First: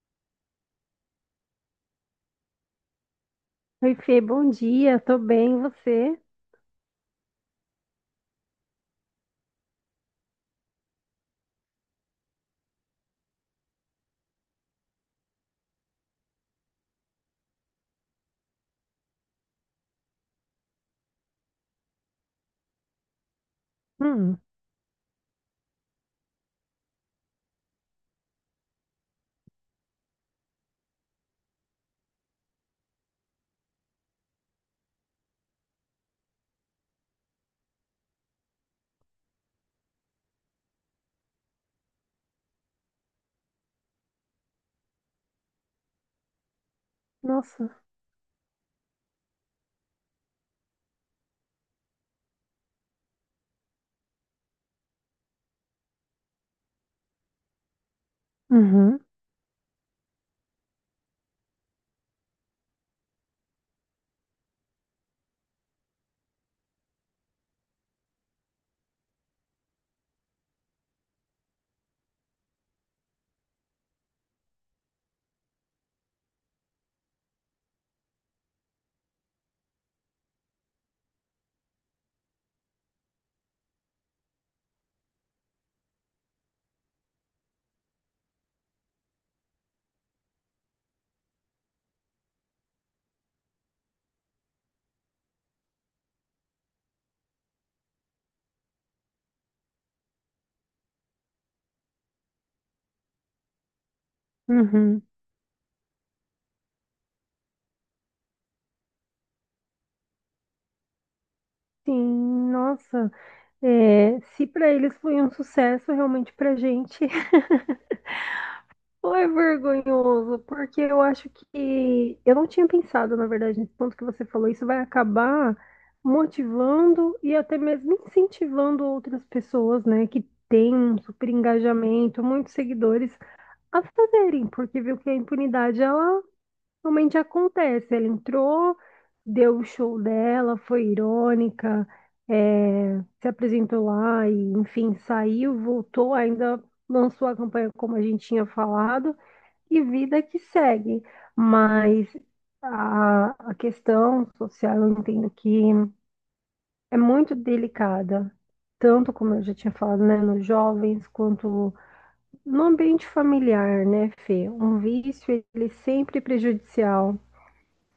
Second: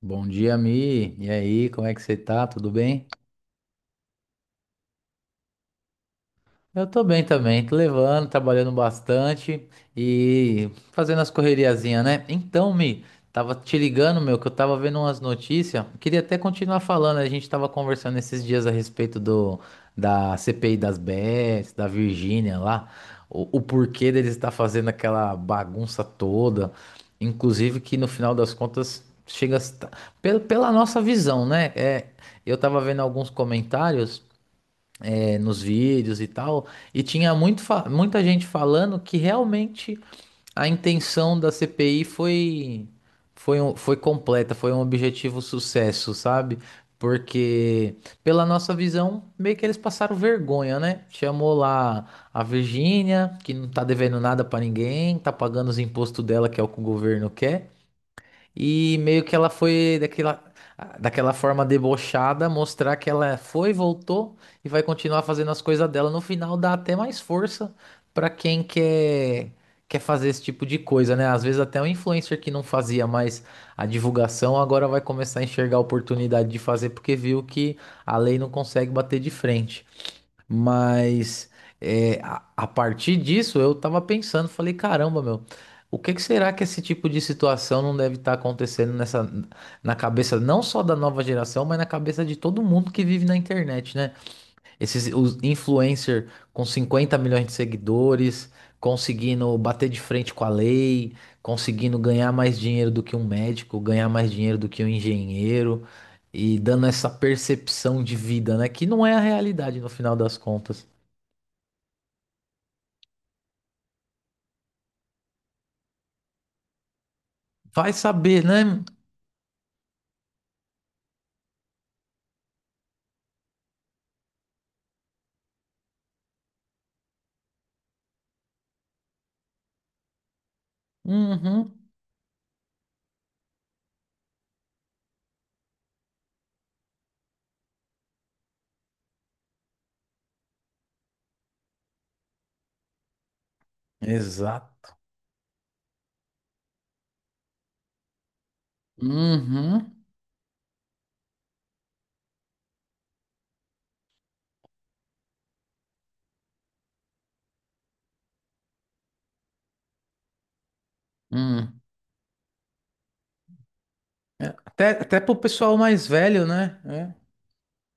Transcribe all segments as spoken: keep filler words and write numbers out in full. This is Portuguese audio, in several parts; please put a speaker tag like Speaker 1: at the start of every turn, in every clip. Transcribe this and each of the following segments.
Speaker 1: Bom dia, Mi. E aí, como é que você tá? Tudo bem?
Speaker 2: Oi, Fê, bom dia, tô bem, e você?
Speaker 1: Eu tô bem também, tô levando, trabalhando bastante e fazendo as correriazinhas, né? Então, Mi, tava te ligando, meu, que eu tava vendo umas notícias. Queria até continuar falando, a gente tava conversando esses dias a respeito do da C P I das Bets, da Virgínia lá, o, o porquê deles
Speaker 2: Hum,
Speaker 1: estar fazendo aquela bagunça toda, inclusive que no final das contas chega a, estar- pela, pela nossa visão, né? É, eu tava vendo alguns comentários é, nos vídeos e tal, e tinha muito fa- muita gente falando que realmente a intenção da C P I foi foi, um- foi completa, foi um objetivo sucesso, sabe?
Speaker 2: nossa.
Speaker 1: Porque, pela nossa visão, meio que eles passaram vergonha, né? Chamou lá a Virgínia, que não tá devendo nada pra ninguém, tá pagando os impostos dela, que é o que o governo quer, e
Speaker 2: Uhum,
Speaker 1: meio que ela foi daquela, daquela forma debochada, mostrar que ela foi, voltou e vai continuar fazendo as coisas dela. No final dá até mais força pra quem quer, quer fazer esse tipo de coisa, né? Às vezes até um influencer que não fazia mais a divulgação agora vai começar a enxergar a oportunidade de fazer porque viu que a lei não consegue bater de frente. Mas é, a, a partir disso eu tava pensando, falei, caramba, meu, o que que será que esse tipo de situação não deve estar acontecendo nessa, na cabeça não só da nova geração, mas na cabeça de todo mundo que vive na internet, né? Esses os influencer com cinquenta milhões de seguidores, conseguindo bater de frente com a lei, conseguindo ganhar mais dinheiro do que um médico, ganhar mais dinheiro do que um
Speaker 2: uhum.
Speaker 1: engenheiro e dando essa percepção de vida, né? Que não é a realidade no final das contas.
Speaker 2: Sim, nossa, é, se para eles foi um sucesso, realmente pra gente
Speaker 1: Vai saber, né?
Speaker 2: foi vergonhoso, porque eu acho que eu não tinha pensado, na verdade, nesse ponto que você falou, isso vai acabar motivando e até mesmo incentivando outras pessoas, né, que têm um super
Speaker 1: Uhum.
Speaker 2: engajamento, muitos seguidores, a fazerem, porque viu que a impunidade, ela realmente acontece. Ela entrou, deu o show dela, foi irônica, eh, se apresentou lá e, enfim,
Speaker 1: Exato.
Speaker 2: saiu, voltou, ainda lançou a campanha como a gente tinha falado, e
Speaker 1: Uhum.
Speaker 2: vida que segue. Mas a, a questão social, eu entendo que é muito delicada. Tanto como eu já tinha falado, né, nos jovens, quanto
Speaker 1: Hum.
Speaker 2: no ambiente familiar, né, Fê? Um
Speaker 1: Até, até pro
Speaker 2: vício, ele é
Speaker 1: pessoal mais
Speaker 2: sempre
Speaker 1: velho, né?
Speaker 2: prejudicial.
Speaker 1: É.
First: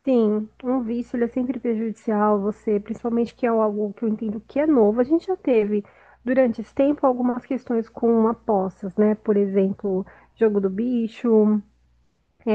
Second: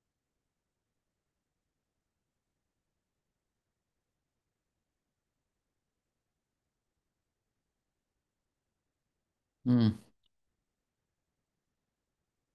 Speaker 2: Sim, um vício ele é sempre prejudicial a você, principalmente que é algo que eu entendo que é novo. A gente já teve durante esse tempo algumas questões com apostas, né? Por
Speaker 1: Hum.
Speaker 2: exemplo, jogo do bicho,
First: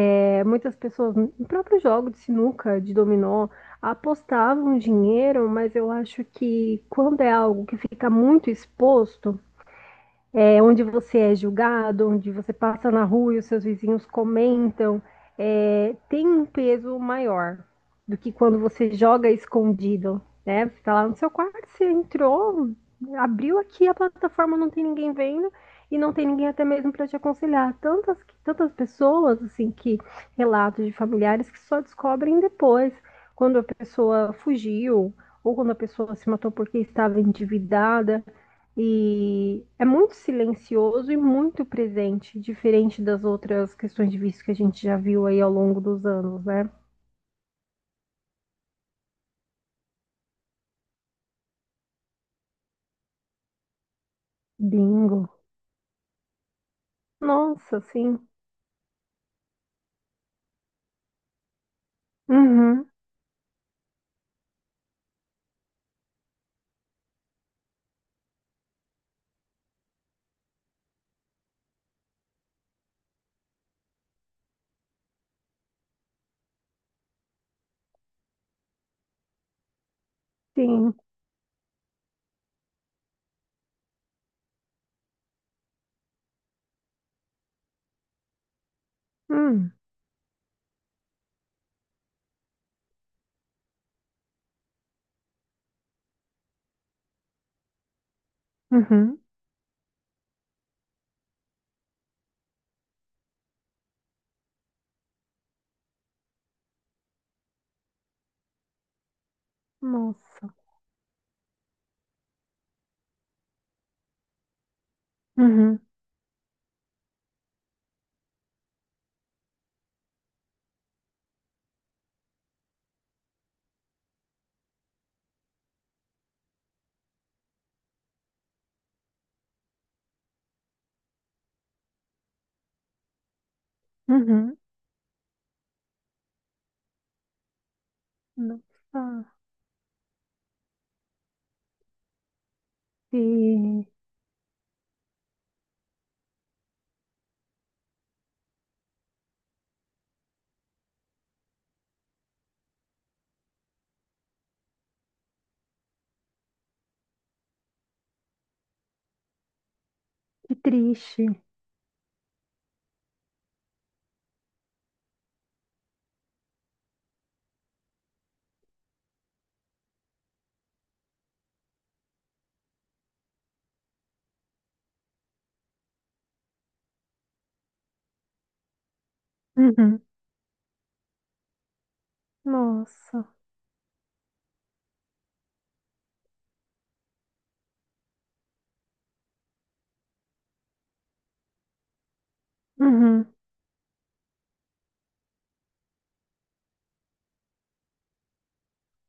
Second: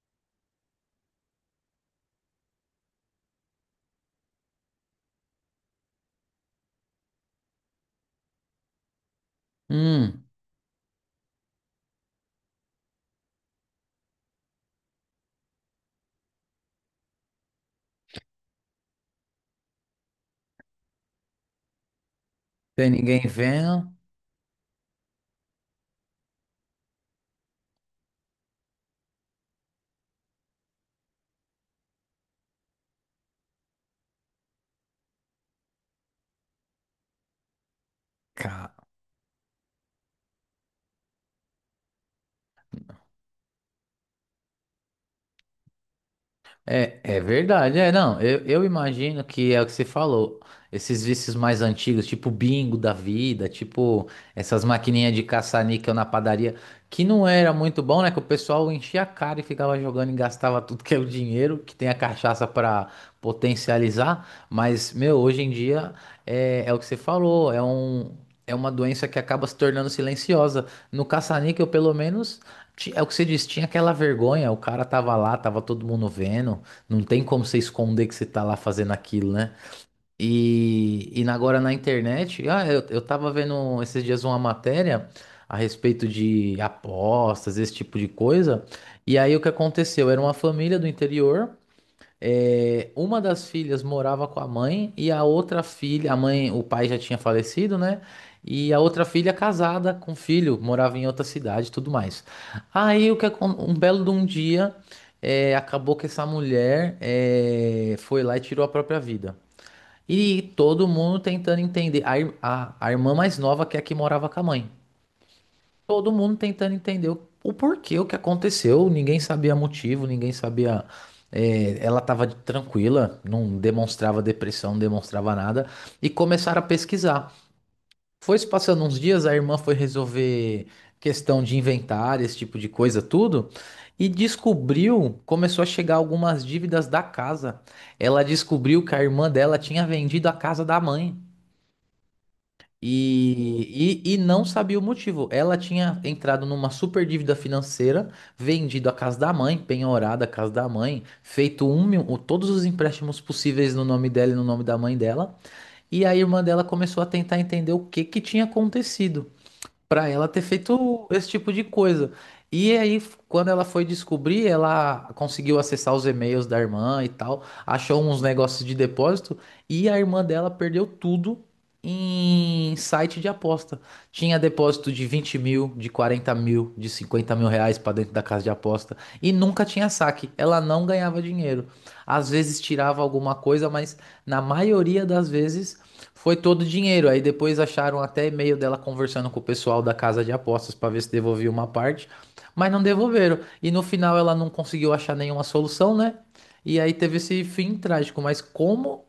Speaker 2: é, muitas pessoas, no próprio jogo de sinuca, de dominó, apostavam dinheiro, mas eu acho que quando é algo que fica muito exposto,
Speaker 1: Hum.
Speaker 2: é, onde você é julgado, onde você passa na rua e os seus vizinhos comentam, é, tem um peso maior do que quando você joga escondido, né? Você tá lá no seu quarto, você entrou,
Speaker 1: Tem ninguém
Speaker 2: abriu aqui
Speaker 1: vendo?
Speaker 2: a plataforma, não tem ninguém vendo e não tem ninguém até mesmo para te aconselhar. Tantas, tantas pessoas, assim, que relatos de familiares que só descobrem depois, quando a pessoa fugiu ou quando a pessoa se matou porque estava endividada.
Speaker 1: Cara.
Speaker 2: E é muito silencioso e muito presente, diferente das outras questões de vício que a gente já viu aí ao longo dos anos, né?
Speaker 1: É, é verdade, é, não, eu, eu imagino que é o que você falou, esses vícios mais antigos, tipo bingo da vida, tipo essas maquininhas de
Speaker 2: Bingo.
Speaker 1: caça-níquel na padaria, que não era
Speaker 2: Nossa,
Speaker 1: muito bom, né, que
Speaker 2: sim.
Speaker 1: o pessoal enchia a cara e ficava jogando e gastava tudo que é o dinheiro, que tem a cachaça
Speaker 2: Uhum,
Speaker 1: pra potencializar, mas, meu, hoje em dia é, é o que você falou, é um... É uma doença que acaba se tornando silenciosa. No caça-níquel, pelo menos, ti- é o que você disse, tinha aquela vergonha, o cara tava lá, tava todo mundo vendo, não tem como você esconder que você tá lá fazendo aquilo, né?
Speaker 2: sim.
Speaker 1: E, e agora na internet, ah, eu, eu tava vendo esses dias uma matéria a respeito de apostas, esse tipo de coisa. E aí o que
Speaker 2: Hum,
Speaker 1: aconteceu? Era uma família do interior é, uma das filhas morava com a mãe e a outra filha, a mãe, o pai já tinha falecido, né? E a outra
Speaker 2: uhum.
Speaker 1: filha casada com filho, morava em outra cidade, e tudo mais. Aí o que acon- um belo de um dia é, acabou que essa mulher é, foi lá e tirou a própria vida. E
Speaker 2: Nossa.
Speaker 1: todo mundo tentando entender. A, ir- a, a irmã mais nova que é a que morava com a mãe.
Speaker 2: Uhum,
Speaker 1: Todo mundo tentando entender o, o porquê, o que aconteceu. Ninguém sabia motivo, ninguém sabia. É, ela estava tranquila, não demonstrava depressão, não demonstrava nada. E começaram a pesquisar. Foi se passando uns dias, a irmã foi resolver questão de inventário, esse tipo de coisa, tudo. E
Speaker 2: uhum.
Speaker 1: descobriu, começou a chegar algumas dívidas da casa. Ela descobriu que a
Speaker 2: Nossa.
Speaker 1: irmã dela tinha vendido a casa da mãe.
Speaker 2: Que,
Speaker 1: E, e, e não sabia o motivo. Ela tinha entrado numa super dívida financeira, vendido a casa da mãe, penhorado a casa da mãe, feito um, mil- o- todos os empréstimos possíveis no nome dela e no nome da mãe dela. E a irmã dela começou a tentar entender o que que tinha acontecido pra ela ter
Speaker 2: que
Speaker 1: feito esse
Speaker 2: triste.
Speaker 1: tipo de coisa. E aí, f- quando ela foi descobrir, ela conseguiu acessar os e-mails da irmã e tal, achou uns negócios de depósito e a irmã dela perdeu tudo em site de aposta. Tinha depósito de vinte mil, de quarenta mil, de cinquenta mil reais pra dentro da casa de aposta e nunca tinha
Speaker 2: Uhum.
Speaker 1: saque. Ela não ganhava dinheiro. Às vezes tirava
Speaker 2: Nossa.
Speaker 1: alguma coisa, mas na maioria das vezes foi todo o dinheiro. Aí depois acharam até e-mail dela conversando com o pessoal da casa de apostas para ver se devolvia uma parte, mas não
Speaker 2: Uhum.
Speaker 1: devolveram. E no final ela não conseguiu achar nenhuma solução, né? E aí teve esse fim trágico. Mas como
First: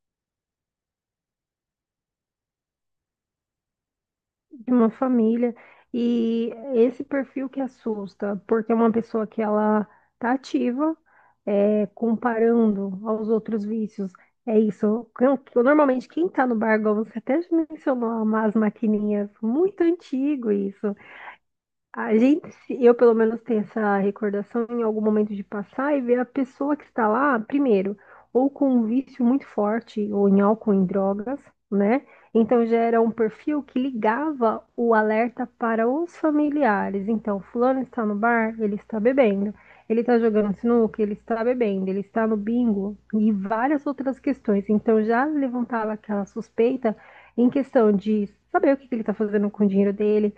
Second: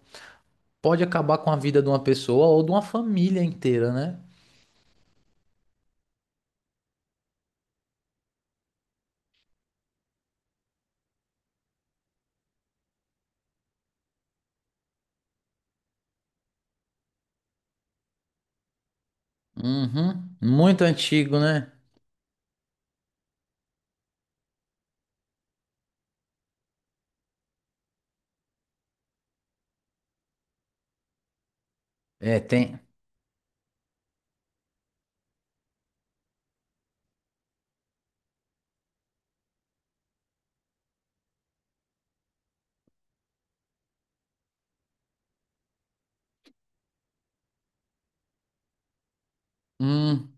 Speaker 1: pode acabar com a vida de uma pessoa ou de uma família inteira, né?
Speaker 2: De uma família. E esse perfil que assusta, porque é uma pessoa que ela tá ativa, é, comparando aos outros vícios. É isso. Eu- eu- Normalmente, quem tá no bar, igual você até mencionou, umas maquininhas, muito
Speaker 1: Uhum.
Speaker 2: antigo
Speaker 1: Muito
Speaker 2: isso.
Speaker 1: antigo, né?
Speaker 2: A gente, se- eu pelo menos tenho essa recordação em algum momento de passar e ver a pessoa que está lá, primeiro, ou com um vício muito forte, ou em álcool, em drogas, né?
Speaker 1: É,
Speaker 2: Então já
Speaker 1: tem.
Speaker 2: era um perfil que ligava o alerta para os familiares. Então, fulano está no bar, ele está bebendo. Ele está jogando sinuca, ele está bebendo, ele está no bingo e várias outras questões. Então já levantava aquela suspeita em questão de saber o que que ele está fazendo com o dinheiro dele
Speaker 1: Hum,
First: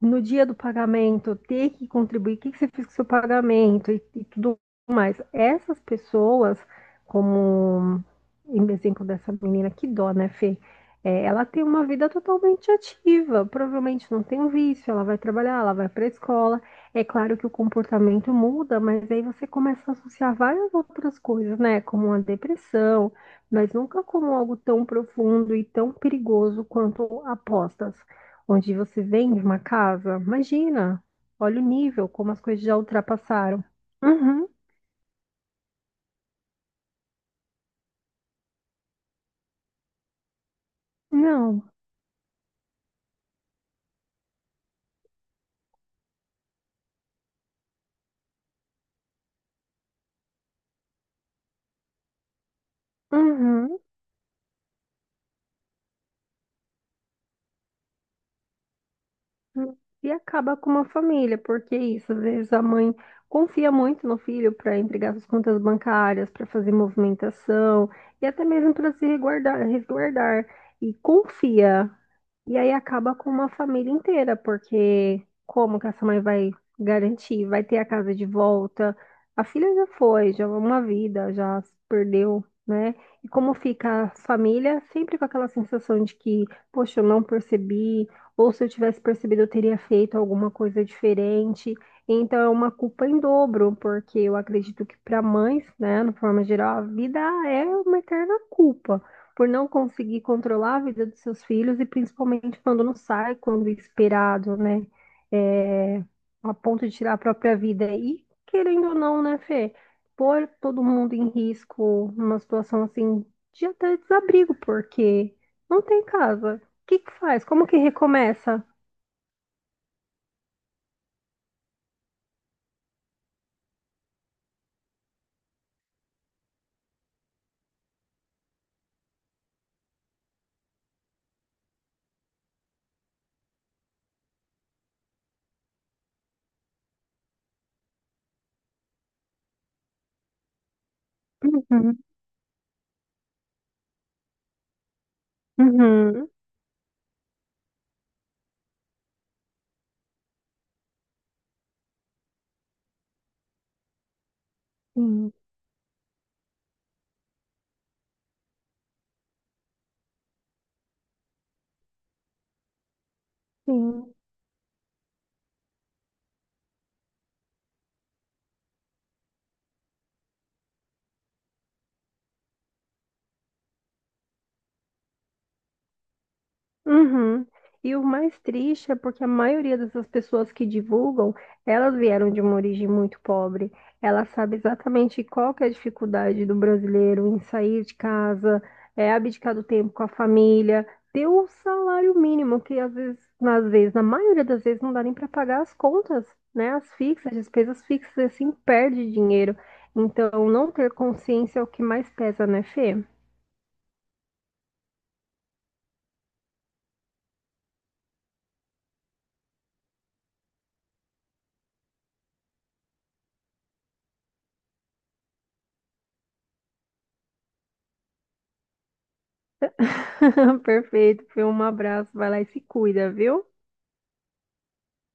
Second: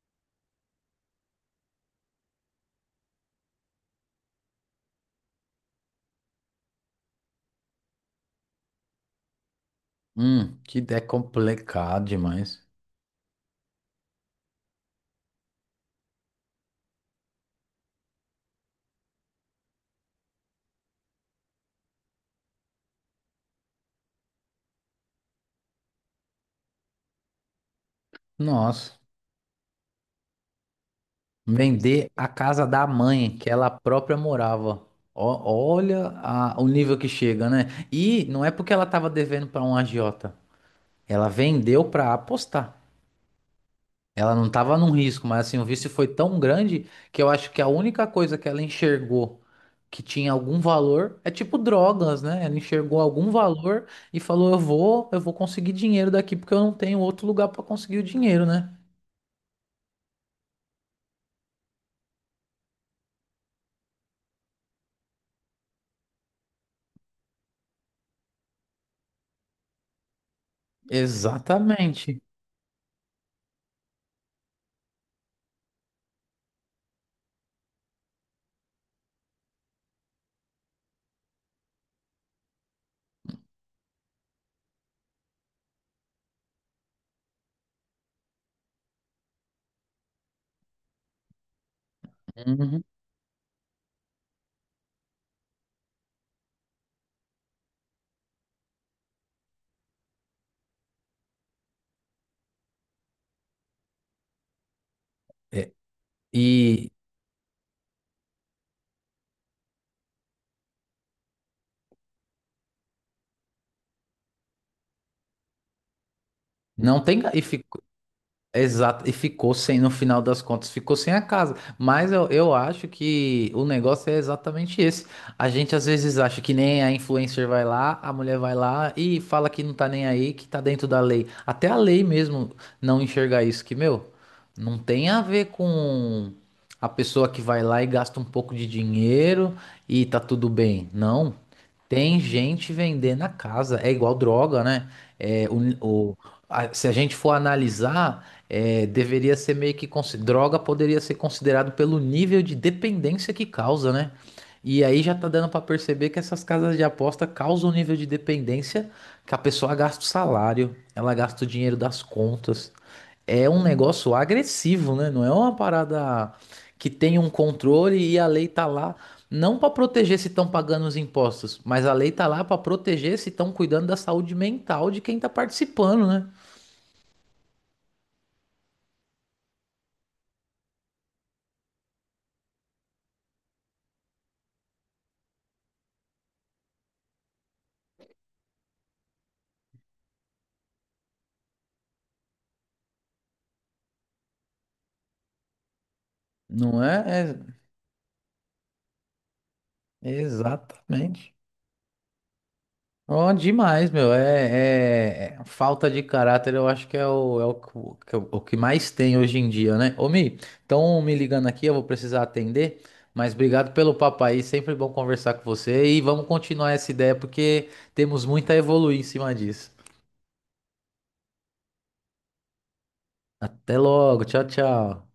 Speaker 2: no dia do pagamento ter que contribuir, o que, que você fez com o seu pagamento e, e tudo mais. Essas pessoas, como em exemplo dessa menina, que dó, né,
Speaker 1: hum,
Speaker 2: Fê?
Speaker 1: que ideia
Speaker 2: É, ela tem uma
Speaker 1: complicada
Speaker 2: vida
Speaker 1: demais.
Speaker 2: totalmente ativa, provavelmente não tem um vício, ela vai trabalhar, ela vai para a escola. É claro que o comportamento muda, mas aí você começa a associar várias outras coisas, né? Como a depressão, mas nunca como algo tão profundo e tão perigoso quanto apostas onde
Speaker 1: Nossa.
Speaker 2: você vende uma casa. Imagina, olha o
Speaker 1: Vender
Speaker 2: nível,
Speaker 1: a
Speaker 2: como as coisas
Speaker 1: casa
Speaker 2: já
Speaker 1: da mãe, que
Speaker 2: ultrapassaram.
Speaker 1: ela própria
Speaker 2: Uhum,
Speaker 1: morava. Ó- olha a- o nível que chega, né? E não é porque ela tava devendo para um agiota. Ela
Speaker 2: não,
Speaker 1: vendeu para apostar. Ela não tava num risco, mas assim, o vício foi tão grande que eu acho que a única coisa que ela enxergou que tinha algum valor é tipo drogas, né? Ela enxergou algum
Speaker 2: uhum.
Speaker 1: valor e falou: "Eu vou, eu vou conseguir dinheiro daqui porque eu não tenho outro lugar para conseguir o dinheiro, né?"
Speaker 2: Uhum. E acaba com uma família, porque é isso, às vezes a mãe confia muito no filho para entregar suas contas bancárias, para fazer movimentação e até mesmo para se resguardar, resguardar. E confia.
Speaker 1: Exatamente.
Speaker 2: E aí acaba com uma família inteira, porque como que essa mãe vai garantir? Vai ter a casa de volta? A filha já foi, já é uma vida, já se perdeu, né? E como fica a família sempre com aquela sensação de que, poxa, eu não percebi, ou se eu tivesse percebido, eu teria feito alguma coisa diferente. Então é uma
Speaker 1: Uhum.
Speaker 2: culpa em dobro, porque eu acredito que para mães, né, no forma geral, a vida é uma eterna culpa por não conseguir controlar a vida dos seus filhos e principalmente quando não sai quando é esperado, né?
Speaker 1: É.
Speaker 2: É, a ponto de
Speaker 1: E.
Speaker 2: tirar a própria vida. E querendo ou não, né, Fê? Pôr todo mundo em risco numa situação assim de até desabrigo, porque não tem casa. O que
Speaker 1: Não
Speaker 2: que
Speaker 1: tem. E
Speaker 2: faz?
Speaker 1: fi-
Speaker 2: Como que recomeça?
Speaker 1: Exato, e ficou sem, no final das contas, ficou sem a casa. Mas eu, eu acho que o negócio é exatamente esse. A gente às vezes acha que nem a influencer vai lá, a mulher vai lá e fala que não tá nem aí, que tá dentro da lei. Até a lei mesmo não enxergar isso, que, meu, não tem a ver com a pessoa que vai lá e gasta um pouco de dinheiro e tá tudo bem. Não.
Speaker 2: Uhum,
Speaker 1: Tem gente vendendo a casa. É igual droga, né? É, o, o-
Speaker 2: uhum.
Speaker 1: a- Se a gente for analisar é, deveria ser meio que consi- droga poderia ser considerado pelo nível de dependência que causa, né? E aí já tá
Speaker 2: Sim,
Speaker 1: dando pra perceber que essas casas de aposta causam um nível de dependência que a pessoa gasta o salário, ela gasta o dinheiro das contas. É um negócio
Speaker 2: sim.
Speaker 1: agressivo, né? Não é uma parada que tem um controle e a lei tá lá não pra proteger se estão pagando os impostos, mas a lei tá lá pra proteger se estão cuidando da saúde mental de quem tá participando, né?
Speaker 2: Uhum. E o mais triste é porque a maioria dessas pessoas que divulgam, elas vieram de uma origem muito pobre. Ela sabe exatamente qual que é a dificuldade do brasileiro em sair de casa, é, abdicar do tempo com a família, ter o salário mínimo, que às vezes, às vezes, na maioria das vezes, não dá nem para pagar as contas, né?
Speaker 1: Não
Speaker 2: As
Speaker 1: é,
Speaker 2: fixas, as
Speaker 1: é.
Speaker 2: despesas fixas, e assim, perde dinheiro. Então, não ter
Speaker 1: Exatamente.
Speaker 2: consciência é o que mais pesa, né, Fê?
Speaker 1: Oh, demais, meu. É, é- é- falta de caráter, eu acho que é o, é o, que o que o que mais tem hoje em dia, né? Ô, Mi, estão me ligando aqui, eu vou precisar atender, mas obrigado pelo papo aí, sempre bom conversar com você e vamos continuar essa ideia porque temos muito a evoluir em cima disso.
Speaker 2: Perfeito, Fê. Um abraço, vai lá e se cuida, viu?
Speaker 1: Até logo, tchau, tchau.